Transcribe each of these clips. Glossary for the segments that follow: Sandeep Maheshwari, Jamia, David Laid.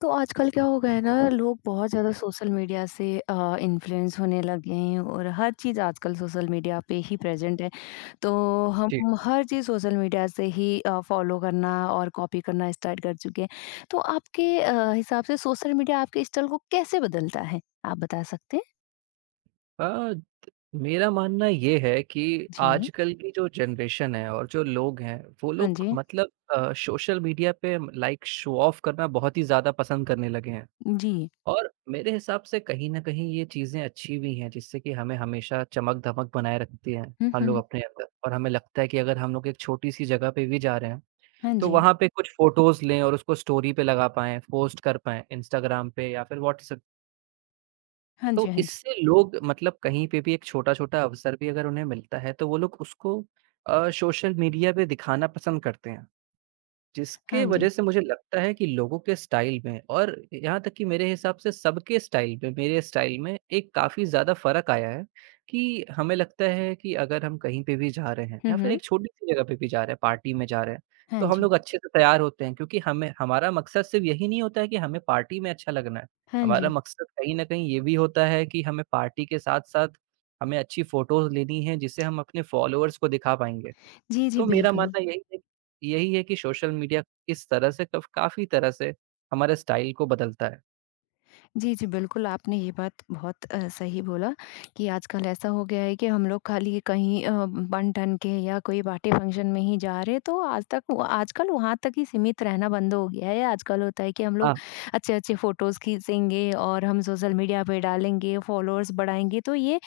तो आजकल क्या हो गया है ना लोग बहुत ज़्यादा सोशल मीडिया से इन्फ्लुएंस होने लगे हैं और हर चीज़ आजकल सोशल मीडिया पे ही प्रेजेंट है तो जी। हम हर चीज़ सोशल मीडिया से ही फॉलो करना और कॉपी करना स्टार्ट कर चुके हैं। तो आपके हिसाब से सोशल मीडिया आपके स्टाइल को कैसे बदलता है, आप बता सकते हैं? अ, मेरा मानना ये है कि जी। आजकल की जो जनरेशन है और जो लोग हैं वो हाँ लोग जी। मतलब सोशल मीडिया पे लाइक शो ऑफ करना बहुत ही ज़्यादा पसंद करने लगे हैं। जी। और मेरे हिसाब से कहीं न कहीं ये चीज़ें अच्छी भी हैं जिससे कि हमें हमेशा चमक-धमक बनाए रखती हैं हम्म हम हम्म लोग हम्म। अपने अंदर, और हमें लगता है कि अगर हम लोग एक छोटी-सी जगह पे भी जा रहे हैं, हाँ तो जी। वहाँ पे कुछ फ़ोटोज़ लें और उसको स्टोरी पे लगा पाएँ, पोस्ट कर पाएँ इंस्टाग्राम पे या फिर व्हाट्सएप। हाँ जी। तो हाँ जी। इससे लोग मतलब कहीं पे भी एक छोटा-छोटा अवसर भी अगर उन्हें मिलता है, तो वो लोग उसको सोशल मीडिया पे दिखाना पसंद करते हैं। जिसके हाँ जी। वजह से मुझे लगता है कि लोगों के स्टाइल में और यहाँ तक कि मेरे हिसाब से सबके स्टाइल में, मेरे स्टाइल में एक काफ़ी ज़्यादा फ़र्क आया है कि हमें लगता है कि अगर हम कहीं पे भी जा रहे हैं या फिर हम्म। एक छोटी-सी जगह पे भी जा रहे हैं, पार्टी में जा रहे हैं, हाँ तो हम जी। लोग अच्छे से तैयार होते हैं क्योंकि हमें हमारा मकसद सिर्फ़ यही नहीं होता है कि हमें पार्टी में अच्छा लगना है। हाँ हमारा जी। मकसद कहीं न कहीं ये भी होता है कि हमें पार्टी के साथ-साथ हमें अच्छी फ़ोटोज़ लेनी है जिससे हम अपने फ़ॉलोअर्स को दिखा पाएँगे। जी जी तो मेरा बिल्कुल। मानना यही है कि सोशल मीडिया किस तरह से कफ काफ़ी तरह से हमारे स्टाइल को बदलता है। जी, जी, बिल्कुल, आपने ये बात बहुत सही बोला कि आजकल ऐसा हो गया है कि हम लोग खाली कहीं बन-ठन के या कोई पार्टी फंक्शन में ही जा रहे हैं, तो आज तक व आजकल वहाँ तक ही सीमित रहना बंद हो गया है। आजकल होता है कि हम हाँ, लोग अच्छे-अच्छे फ़ोटोज़ खींचेंगे और हम सोशल मीडिया पे डालेंगे, फ़ॉलोअर्स बढ़ाएँगे, तो ये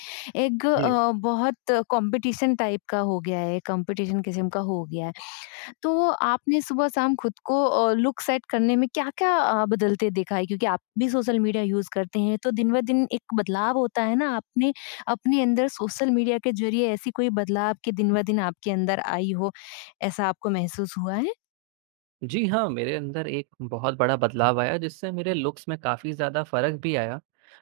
एक जी। बहुत कॉम्पिटिशन टाइप का हो गया है, कॉम्पिटिशन किस्म का हो गया है। तो आपने सुबह-शाम खुद को लुक सेट करने में क्या-क्या बदलते देखा है? क्योंकि आप भी सोशल मीडिया यूज़ करते हैं, तो दिन ब दिन एक बदलाव होता है ना, आपने अपने अंदर सोशल मीडिया के ज़रिए ऐसी कोई बदलाव कि दिन ब दिन आपके अंदर आई हो, ऐसा आपको महसूस हुआ है? जी हाँ, मेरे अंदर एक बहुत बड़ा बदलाव आया जिससे मेरे लुक्स में काफ़ी ज़्यादा फ़र्क भी आया।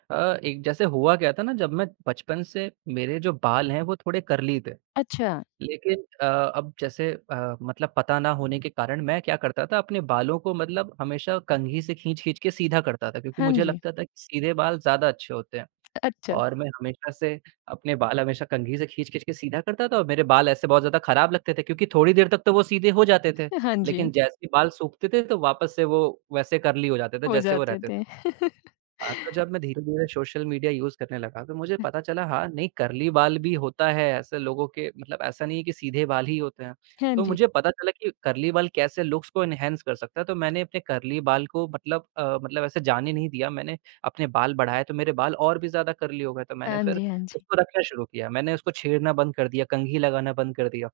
अ, एक जैसे हुआ क्या था ना जब मैं बचपन से मेरे जो बाल हैं वो थोड़े कर्ली थे। अच्छा। लेकिन अब जैसे मतलब पता ना होने के कारण मैं क्या करता था अपने बालों को मतलब, हमेशा कंघी से खींच-खींच के सीधा करता था क्योंकि हाँ मुझे जी। लगता था कि सीधे बाल ज़्यादा अच्छे होते हैं। अच्छा। और मैं हमेशा से अपने बाल हमेशा कंघी से खींच-खींच के सीधा करता था और मेरे बाल ऐसे बहुत ज़्यादा खराब लगते थे क्योंकि थोड़ी देर तक तो वो सीधे हो जाते थे। हाँ लेकिन जी। जैसे ही बाल सूखते थे तो वापस से वो वैसे कर्ली हो जाते थे हो जैसे वो जाते रहते थे। थे। हाँ, तो जब मैं धीरे-धीरे सोशल मीडिया यूज़ करने लगा तो मुझे पता चला, हाँ, नहीं, कर्ली बाल भी होता है ऐसे लोगों के, मतलब ऐसा नहीं है कि सीधे बाल ही होते हैं। हाँ तो जी। मुझे पता चला कि कर्ली बाल कैसे लुक्स को एनहांस कर सकता है, तो मैंने अपने कर्ली बाल को मतलब ऐसे जाने नहीं दिया। मैंने अपने बाल बढ़ाए तो मेरे बाल और भी ज़्यादा कर्ली हो गए, तो मैंने हाँ फिर जी, हाँ जी। उसको रखना शुरू किया। मैंने उसको छेड़ना बंद कर दिया, कंघी लगाना बंद कर दिया।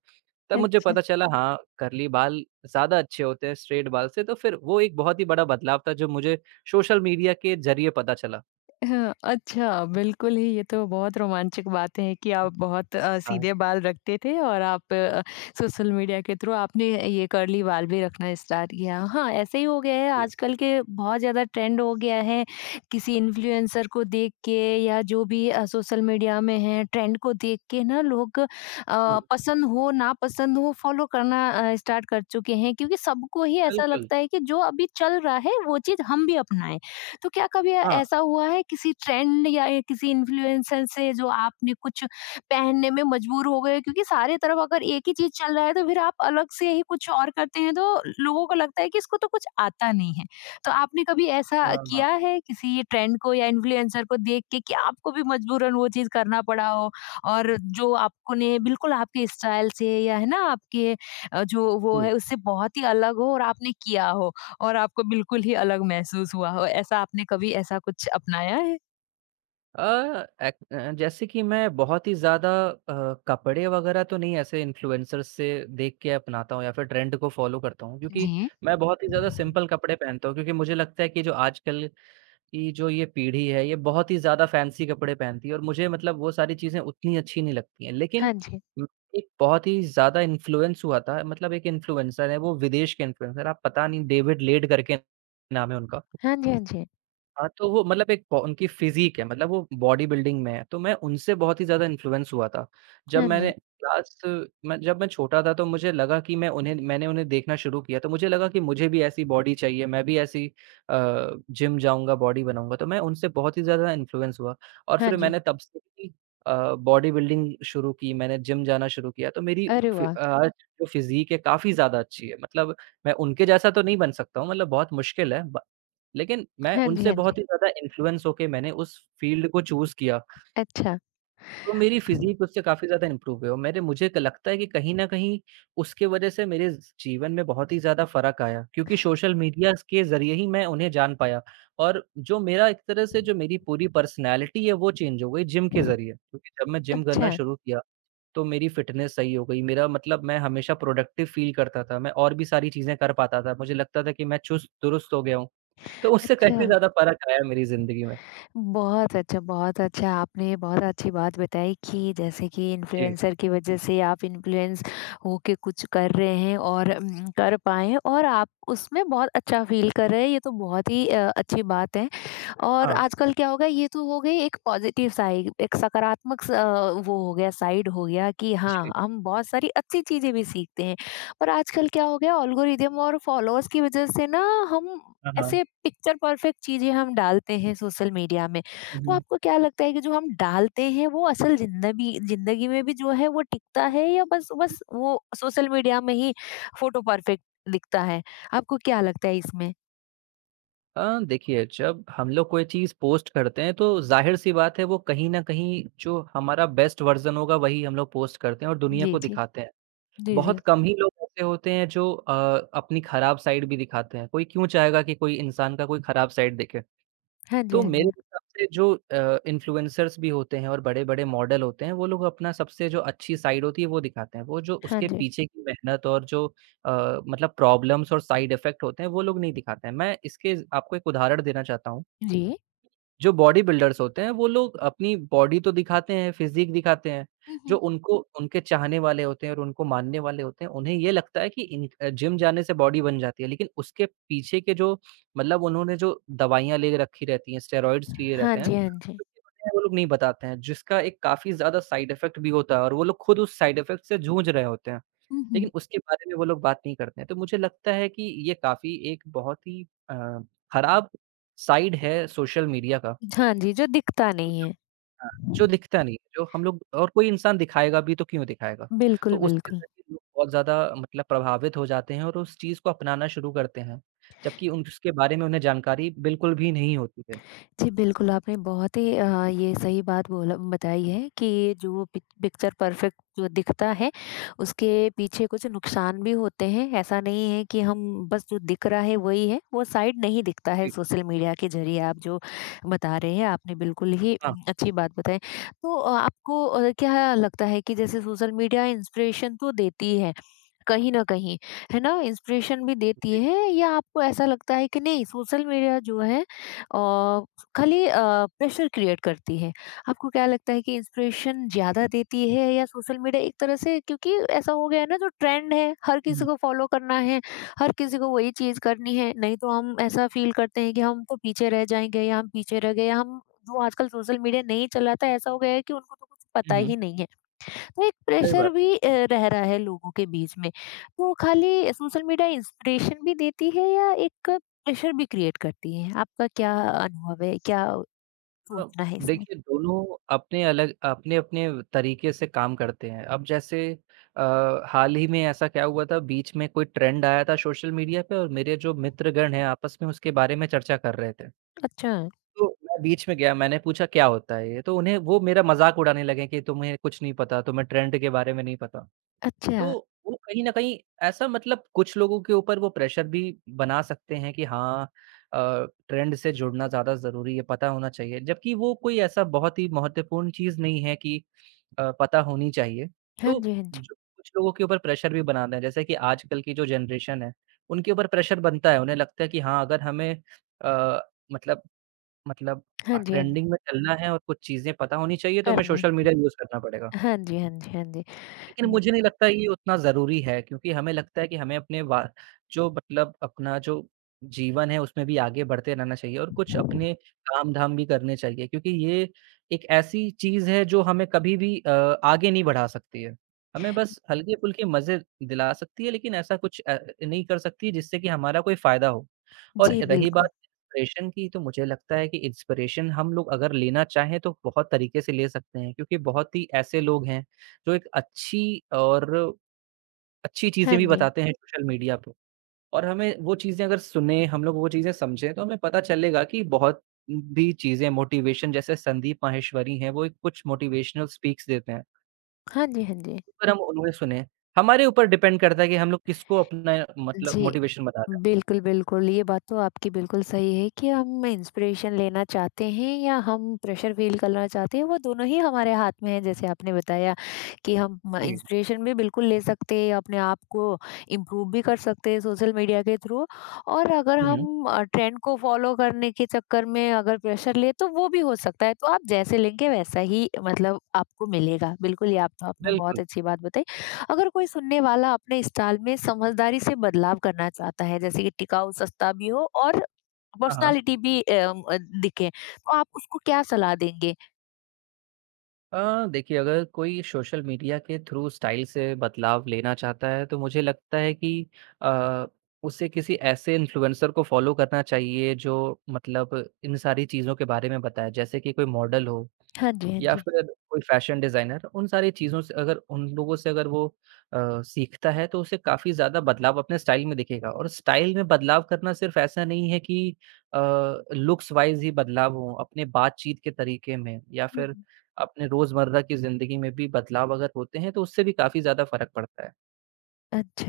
तब मुझे अच्छा। पता चला, हाँ, कर्ली बाल ज़्यादा अच्छे होते हैं स्ट्रेट बाल से, तो फिर वो एक बहुत ही बड़ा बदलाव था जो मुझे सोशल मीडिया के ज़रिए पता चला। हाँ, अच्छा, बिल्कुल ही ये तो बहुत रोमांचक बातें हैं कि हुँ, आप बहुत हाँ, सीधे बाल रखते थे और आप सोशल मीडिया के थ्रू आपने ये कर्ली बाल भी रखना स्टार्ट किया। हाँ, ऐसे ही हो गया है जी। आजकल के, बहुत ज़्यादा ट्रेंड हो गया है, किसी इन्फ्लुएंसर को देख के या जो भी सोशल मीडिया में है ट्रेंड को देख के ना लोग हुँ। पसंद हो नापसंद हो फॉलो करना स्टार्ट कर चुके हैं, क्योंकि सबको ही ऐसा बिल्कुल। लगता है कि जो अभी चल रहा है वो चीज़ हम भी अपनाएँ। तो क्या कभी हाँ, ऐसा हुआ है किसी ट्रेंड या किसी इन्फ्लुएंसर से जो आपने कुछ पहनने में मजबूर हो गए, क्योंकि सारे तरफ अगर एक ही चीज चल रहा है तो फिर आप अलग से ही कुछ और करते हैं तो लोगों को लगता है कि इसको तो कुछ आता नहीं है। तो आपने कभी ऐसा अ, किया है किसी ट्रेंड को या इन्फ्लुएंसर को देख के कि आपको भी मजबूरन वो चीज करना पड़ा हो, और जो आपको ने बिल्कुल आपके स्टाइल से या है ना आपके जो वो जी। है उससे बहुत ही अलग हो और आपने किया हो, और आपको बिल्कुल ही अलग महसूस हुआ हो, ऐसा आपने कभी ऐसा कुछ अपनाया है? अ, एक जैसे कि मैं बहुत ही ज़्यादा कपड़े वगैरह तो नहीं ऐसे इन्फ्लुएंसर्स से देख के अपनाता हूँ या फिर ट्रेंड को फ़ॉलो करता हूँ क्योंकि जी। मैं बहुत ही ज़्यादा सिंपल कपड़े पहनता हूँ क्योंकि मुझे लगता है कि जो आजकल कि जो ये पीढ़ी है, ये बहुत ही ज़्यादा फैंसी कपड़े पहनती है और मुझे मतलब वो सारी चीज़ें उतनी अच्छी नहीं लगती हैं। लेकिन हाँ जी। उम, एक बहुत ही ज़्यादा इन्फ्लुएंस हुआ था, मतलब एक इन्फ्लुएंसर है, वो विदेश के इन्फ्लुएंसर, आप पता नहीं, डेविड लेड करके नाम है उनका। हाँ जी, हाँ जी। हाँ, तो वो मतलब एक पो उनकी फ़िज़ीक है, मतलब वो बॉडी बिल्डिंग में है, तो मैं उनसे बहुत ही ज़्यादा इन्फ्लुएंस हुआ था। जब हाँ मैंने जी, क्लास जब मैं छोटा था तो मुझे लगा कि मैंने उन्हें देखना शुरू किया, तो मुझे लगा कि मुझे भी ऐसी बॉडी चाहिए, मैं भी ऐसी जिम जाऊँगा, बॉडी बनाऊँगा, तो मैं उनसे बहुत ही ज़्यादा इन्फ्लुएंस हुआ और हाँ फिर जी। मैंने तब से ही बॉडी बिल्डिंग शुरू की, मैंने जिम जाना शुरू किया, तो मेरी अरे फि वाह! आज जो फ़िज़ीक है काफ़ी ज़्यादा अच्छी है। मतलब मैं उनके जैसा तो नहीं बन सकता हूँ, मतलब बहुत मुश्किल है, ब लेकिन मैं हाँ जी, उनसे हाँ जी। बहुत ही ज़्यादा इन्फ्लुएंस होके मैंने उस फ़ील्ड को चूज़ किया, अच्छा। तो मेरी फ़िज़ीक उससे काफ़ी ज़्यादा इम्प्रूव हुई, और मेरे मुझे क लगता है कि कहीं न कहीं उसके वजह से मेरे ज़ जीवन में बहुत ही ज़्यादा फ़र्क आया क्योंकि सोशल मीडियाज़ के ज़रिए ही मैं उन्हें जान पाया, और जो मेरा एक तरह से जो मेरी पूरी पर्सनैलिटी है वो चेंज हो गई जिम के ज़रिए क्योंकि जब मैं जिम करना अच्छा, शुरू किया, तो मेरी फ़िटनेस सही हो गई, मेरा मतलब मैं हमेशा प्रोडक्टिव फ़ील करता था, मैं और भी सारी चीज़ें कर पाता था, मुझे लगता था कि मैं चुस्त-दुरुस्त हो गया हूँ। तो उससे अच्छा। काफ़ी ज़्यादा फ़र्क आया मेरी ज़िंदगी में। बहुत अच्छा, बहुत अच्छा। आपने बहुत अच्छी बात बताई कि जैसे कि जी। इन्फ्लुएंसर की वज़ह से आप इन्फ्लुएंस होके कुछ कर रहे हैं और कर पाएँ और आप उसमें बहुत अच्छा फ़ील कर रहे हैं, ये तो बहुत ही अच्छी बात है। और हाँ, आजकल क्या हो गया, ये तो हो गई एक पॉजिटिव साइड, एक सकारात्मक वो हो गया साइड, हो गया कि हाँ जी। हम बहुत सारी अच्छी चीजें भी सीखते हैं, पर आजकल क्या हो गया ऑल्गोरिदम और फॉलोअर्स की वजह से ना हम हाँ, हाँ। ऐसे पिक्चर परफेक्ट चीजें हम डालते हैं सोशल मीडिया में। हुँ, तो हुँ। आपको क्या लगता है कि जो हम डालते हैं वो असल जिंदगी जिंदगी में भी जो है वो टिकता है या बस बस वो सोशल मीडिया में ही फोटो परफेक्ट दिखता है? आपको क्या लगता है इसमें? देखिए, जब हम लोग कोई चीज़ पोस्ट करते हैं तो ज़ाहिर-सी बात है, वो कहीं न कहीं जो हमारा बेस्ट वर्ज़न होगा वही हम लोग पोस्ट करते हैं और दुनिया जी को जी। दिखाते हैं। जी जी। बहुत कम ही लोग ऐसे होते हैं जो अपनी खराब साइड भी दिखाते हैं। कोई क्यों चाहेगा कि कोई इंसान का कोई खराब साइड दिखे? हाँ जी तो हाँ मेरे जी। हिसाब से जो इन्फ्लुएंसर्स भी होते हैं और बड़े-बड़े मॉडल होते हैं, वो लोग अपना सबसे जो अच्छी साइड होती है, वो दिखाते हैं। वो जो हाँ उसके जी। पीछे की मेहनत और जो अ, मतलब प्रॉब्लम्स और साइड इफ़ेक्ट होते हैं, वो लोग नहीं दिखाते हैं। मैं इसके आपको एक उदाहरण देना चाहता हूँ। जी। जो बॉडी बिल्डर्स होते हैं, वो लोग अपनी बॉडी तो दिखाते हैं, फिज़ीक दिखाते हैं। हुँ, जो हुँ। उनको उनके चाहने वाले होते हैं और उनको मानने वाले होते हैं, उन्हें ये लगता है कि जिम जाने से बॉडी बन जाती है। लेकिन उसके पीछे के जो, मतलब उन्होंने जो दवाइयाँ ले रखी रहती हैं, स्टेरॉइड्स लिए हाँ रहते हैं, जी, हाँ जी। वो लोग नहीं बताते हैं, जिसका एक काफ़ी ज़्यादा साइड इफ़ेक्ट भी होता है और वो लोग खुद उस साइड इफ़ेक्ट से जूझ रहे होते हैं। हुँ, हुँ। लेकिन उसके बारे में वो लोग बात नहीं करते हैं। तो मुझे लगता है कि ये काफ़ी एक बहुत ही अ, खराब साइड है सोशल मीडिया का। हाँ जी, जो दिखता नहीं है। हाँ, जो दिखता नहीं है, जो हम लोग और कोई इंसान दिखाएगा भी तो क्यों दिखाएगा? तो बिल्कुल, उसके बिल्कुल। ज़रिए लोग बहुत ज़्यादा मतलब प्रभावित हो जाते हैं और उस चीज़ को अपनाना शुरू करते हैं, जबकि उन उसके बारे में उन्हें जानकारी बिल्कुल भी नहीं होती है। जी, बिल्कुल, आपने बहुत ही ये सही बात बोला बताई है कि जो पिक्चर परफेक्ट जो दिखता है, उसके पीछे कुछ नुकसान भी होते हैं। ऐसा नहीं है कि हम बस जो दिख रहा है वही है, वो साइड नहीं दिखता है जी, सोशल मीडिया के ज़रिए आप जो बता रहे हैं, आपने बिल्कुल ही हाँ, अच्छी बात बताई। तो आपको क्या लगता है कि जैसे सोशल मीडिया इंस्पिरेशन तो देती है, कहीं न कहीं, है ना? इंस्पिरेशन भी देती जी। है, या आपको ऐसा लगता है कि नहीं सोशल मीडिया जो है अ, खाली प्रेशर क्रिएट करती है। आपको क्या लगता है कि इंस्पिरेशन ज़्यादा देती है या सोशल मीडिया एक तरह से, क्योंकि ऐसा हो गया है ना जो ट्रेंड है, हर हुँ, किसी हुँ। को फॉलो करना है, हर किसी को वही चीज़ करनी है, नहीं तो हम ऐसा फ़ील करते हैं कि हम तो पीछे रह जाएँगे या हम पीछे रह गए, या हम जो आजकल सोशल मीडिया नहीं चलाता ऐसा हो गया है कि उनको तो कुछ पता हुँ, हुँ, ही नहीं है। तो एक सही प्रेशर बात भी रह रहा है लोगों के बीच में। तो खाली सोशल मीडिया इंस्पिरेशन भी देती है या एक प्रेशर भी क्रिएट करती है? आपका क्या अनुभव है? क्या है। सोचना है इसमें? देखिए, दोनों अपने-अपने तरीके से काम करते हैं। अब जैसे अ, हाल ही में ऐसा क्या हुआ था, बीच में कोई ट्रेंड आया था सोशल मीडिया पे और मेरे जो हुँ। मित्रगण हैं आपस में उसके बारे में चर्चा कर रहे थे। अच्छा, तो मैं बीच में गया, मैंने पूछा, क्या होता है ये? तो उन्हें वो मेरा मज़ाक उड़ाने लगे कि तुम्हें कुछ नहीं पता, तुम्हें ट्रेंड के बारे में नहीं पता। तो अच्छा। वो कहीं न कहीं ऐसा, मतलब कुछ लोगों के ऊपर वो प्रेशर भी बना सकते हैं कि हाँ, ट्रेंड से जुड़ना ज़्यादा ज़रूरी है, पता होना चाहिए। जबकि वो कोई ऐसा बहुत ही महत्वपूर्ण चीज़ नहीं है कि पता होनी चाहिए। हाँ तो जी, हाँ जी। जो कुछ लोगों के ऊपर प्रेशर भी बनाते हैं, जैसे कि आजकल की जो जनरेशन है, उनके ऊपर प्रेशर बनता है। उन्हें लगता है कि हाँ, अगर हमें अ, मतलब मतलब हाँ जी, हाँ जी। ट्रेंडिंग में चलना है और कुछ चीज़ें पता होनी चाहिए, तो हमें करने सोशल मीडिया यूज़ करना पड़ेगा। हाँ जी, हाँ जी, हाँ जी। लेकिन बि मुझे नहीं लगता ये उतना ज़रूरी है क्योंकि हमें लगता है कि हमें अपने वा जो, मतलब अपना जो जीवन है उसमें भी आगे बढ़ते रहना चाहिए और कुछ अपने काम-धाम भी करने चाहिए क्योंकि ये एक ऐसी चीज़ है जो हमें कभी भी आगे नहीं बढ़ा सकती है। हमें बस हल्के-फुल्के मज़े दिला सकती है, लेकिन ऐसा कुछ नहीं कर सकती जिससे कि हमारा कोई फ़ायदा हो। और जी, रही बिल्कुल। बात इंस्पिरेशन की, तो मुझे लगता है कि इंस्पिरेशन हम लोग अगर लेना चाहें तो बहुत तरीके से ले सकते हैं क्योंकि बहुत ही ऐसे लोग हैं जो एक अच्छी और अच्छी चीज़ें हाँ भी जी। बताते हैं हुँ। सोशल मीडिया पे, और हमें वो चीज़ें अगर सुने, हम लोग वो चीज़ें समझें, तो हमें पता चलेगा कि बहुत भी चीज़ें मोटिवेशन जैसे संदीप माहेश्वरी हैं, वो एक कुछ मोटिवेशनल स्पीक्स देते हैं। हाँ जी, हाँ जी। अगर हम उन्हें सुने, हमारे ऊपर डिपेंड करता है कि हम लोग किसको अपना, मतलब जी। मोटिवेशन बना रहे हैं। बिल्कुल, बिल्कुल। ये बात तो आपकी बिल्कुल सही है कि हम इंस्पिरेशन लेना चाहते हैं या हम प्रेशर फ़ील करना चाहते हैं, वो दोनों ही हमारे हाथ में है, जैसे आपने बताया कि हम म जी। इंस्पिरेशन भी बिल्कुल ले सकते हैं, अपने आप को इम्प्रूव भी कर सकते हैं सोशल मीडिया के थ्रू, और अगर हुँ, हुँ। हम ट्रेंड को फ़ॉलो करने के चक्कर में अगर प्रेशर लें तो वो भी हो सकता है। तो आप जैसे लेंगे वैसा ही मतलब आपको मिलेगा। बिल्कुल, ये आप तो आपने बहुत बिल्कुल। अच्छी बात बताई। अगर कोई सुनने वाला अपने स्टाइल में समझदारी से बदलाव करना चाहता है जैसे कि टिकाऊ सस्ता भी हो और हाँ, हाँ। पर्सनालिटी भी दिखे, तो आप उसको क्या सलाह देंगे? देखिए, अगर कोई सोशल मीडिया के थ्रू स्टाइल से बदलाव लेना चाहता है, तो मुझे लगता है कि अ, उसे किसी ऐसे इन्फ्लुएंसर को फॉलो करना चाहिए जो, मतलब इन सारी चीज़ों के बारे में बताए। जैसे कि कोई मॉडल हो हाँ जी हाँ या जी। फिर कोई फ़ैशन डिज़ाइनर, उन सारी चीज़ों से अगर, उन लोगों से अगर वो सीखता है तो उसे काफ़ी ज़्यादा बदलाव अपने स्टाइल में दिखेगा, और स्टाइल में बदलाव करना सिर्फ़ ऐसा नहीं है कि अ, लुक्स वाइज़ ही बदलाव हो, अपने बातचीत के तरीके में या फिर हम्म, अपने रोज़मर्रा की ज़िंदगी में भी बदलाव अगर होते हैं तो उससे भी काफ़ी ज़्यादा फ़र्क पड़ता है।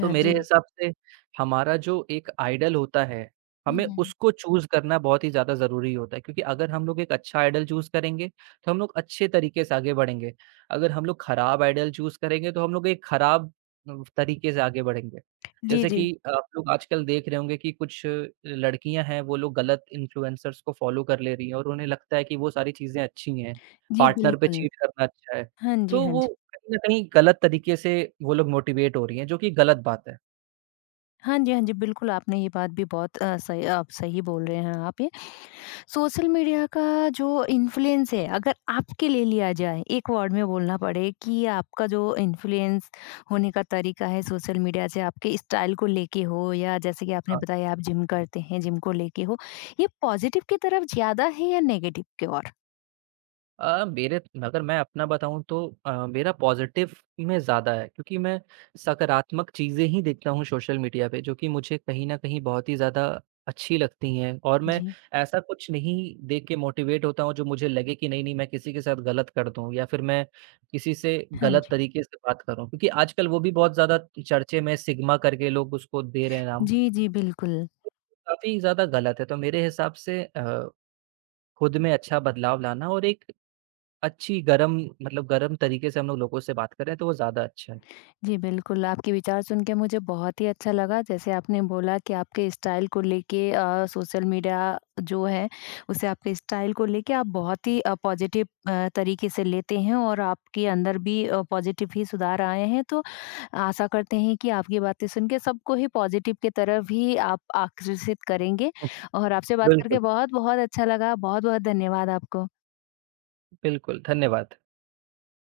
तो मेरे जी। हिसाब से हमारा जो एक आइडल होता है, हम्म हमें हम्म, हम्म। उसको चूज़ करना बहुत ही ज़्यादा ज़रूरी होता है क्योंकि अगर हम लोग एक अच्छा आइडल चूज़ करेंगे, तो हम लोग अच्छे तरीके से आगे बढ़ेंगे। अगर हम लोग खराब आइडल चूज़ करेंगे, तो हम लोग एक खराब तरीके से आगे बढ़ेंगे। जी जैसे कि जी। आप लोग आजकल देख रहे होंगे कि कुछ लड़कियाँ हैं, वो लोग गलत इन्फ्लुएंसर्स को फ़ॉलो कर ले रही हैं और उन्हें लगता है कि वो सारी चीज़ें अच्छी हैं, जी पार्टनर पे बिल्कुल। चीट करना अच्छा है। हाँ जी तो हाँ वो जी। कहीं न कहीं गलत तरीके से वो लोग मोटिवेट हो रही हैं, जो कि गलत बात है। हाँ जी हाँ जी बिल्कुल, आपने ये बात भी बहुत सही, आप सही बोल रहे हैं। आप सोशल मीडिया का जो इन्फ्लुएंस है अगर आपके लिए लिया जाए, एक वर्ड में बोलना पड़े कि आपका जो इन्फ्लुएंस होने का तरीका है सोशल मीडिया से आपके स्टाइल को लेके हो या जैसे कि आपने हाँ। बताया आप जिम करते हैं जिम को लेके हो, ये पॉजिटिव की तरफ ज्यादा है या नेगेटिव की ओर? अ, मेरे अगर मैं अपना बताऊँ तो मेरा पॉज़िटिव में ज़्यादा है क्योंकि मैं सकारात्मक चीज़ें ही देखता हूँ सोशल मीडिया पे, जो कि मुझे कहीं न कहीं बहुत ही ज़्यादा अच्छी लगती हैं, और मैं जी। ऐसा कुछ नहीं देख के मोटिवेट होता हूँ, जो मुझे लगे कि नहीं, नहीं मैं किसी के साथ गलत कर दूँ या फिर मैं किसी से हाँ गलत जी। तरीके से बात करूँ। क्योंकि आजकल वो भी बहुत ज़्यादा चर्चे में सिग्मा करके लोग उसको दे रहे हैं नाम। जी। जी बिल्कुल। काफ़ी ज़्यादा गलत है, तो मेरे हिसाब से खुद में अच्छा बदलाव लाना और एक अच्छी गरम तरीके से हम लोग लोगों से बात करें तो वो ज़्यादा अच्छा है। जी, बिल्कुल, आपके विचार सुन के मुझे बहुत ही अच्छा लगा। जैसे आपने बोला कि आपके स्टाइल को लेके सोशल मीडिया जो है, उसे आपके स्टाइल को लेके आप बहुत ही पॉज़िटिव तरीके से लेते हैं और आपके अंदर भी पॉज़िटिव ही सुधार आए हैं। तो आशा करते हैं कि आपकी बातें सुन के सबको ही पॉज़िटिव की तरफ ही आप आकर्षित करेंगे, और आपसे बात करके बिल्कुल, बहुत-बहुत अच्छा लगा। बहुत-बहुत धन्यवाद आपको। बिल्कुल, धन्यवाद।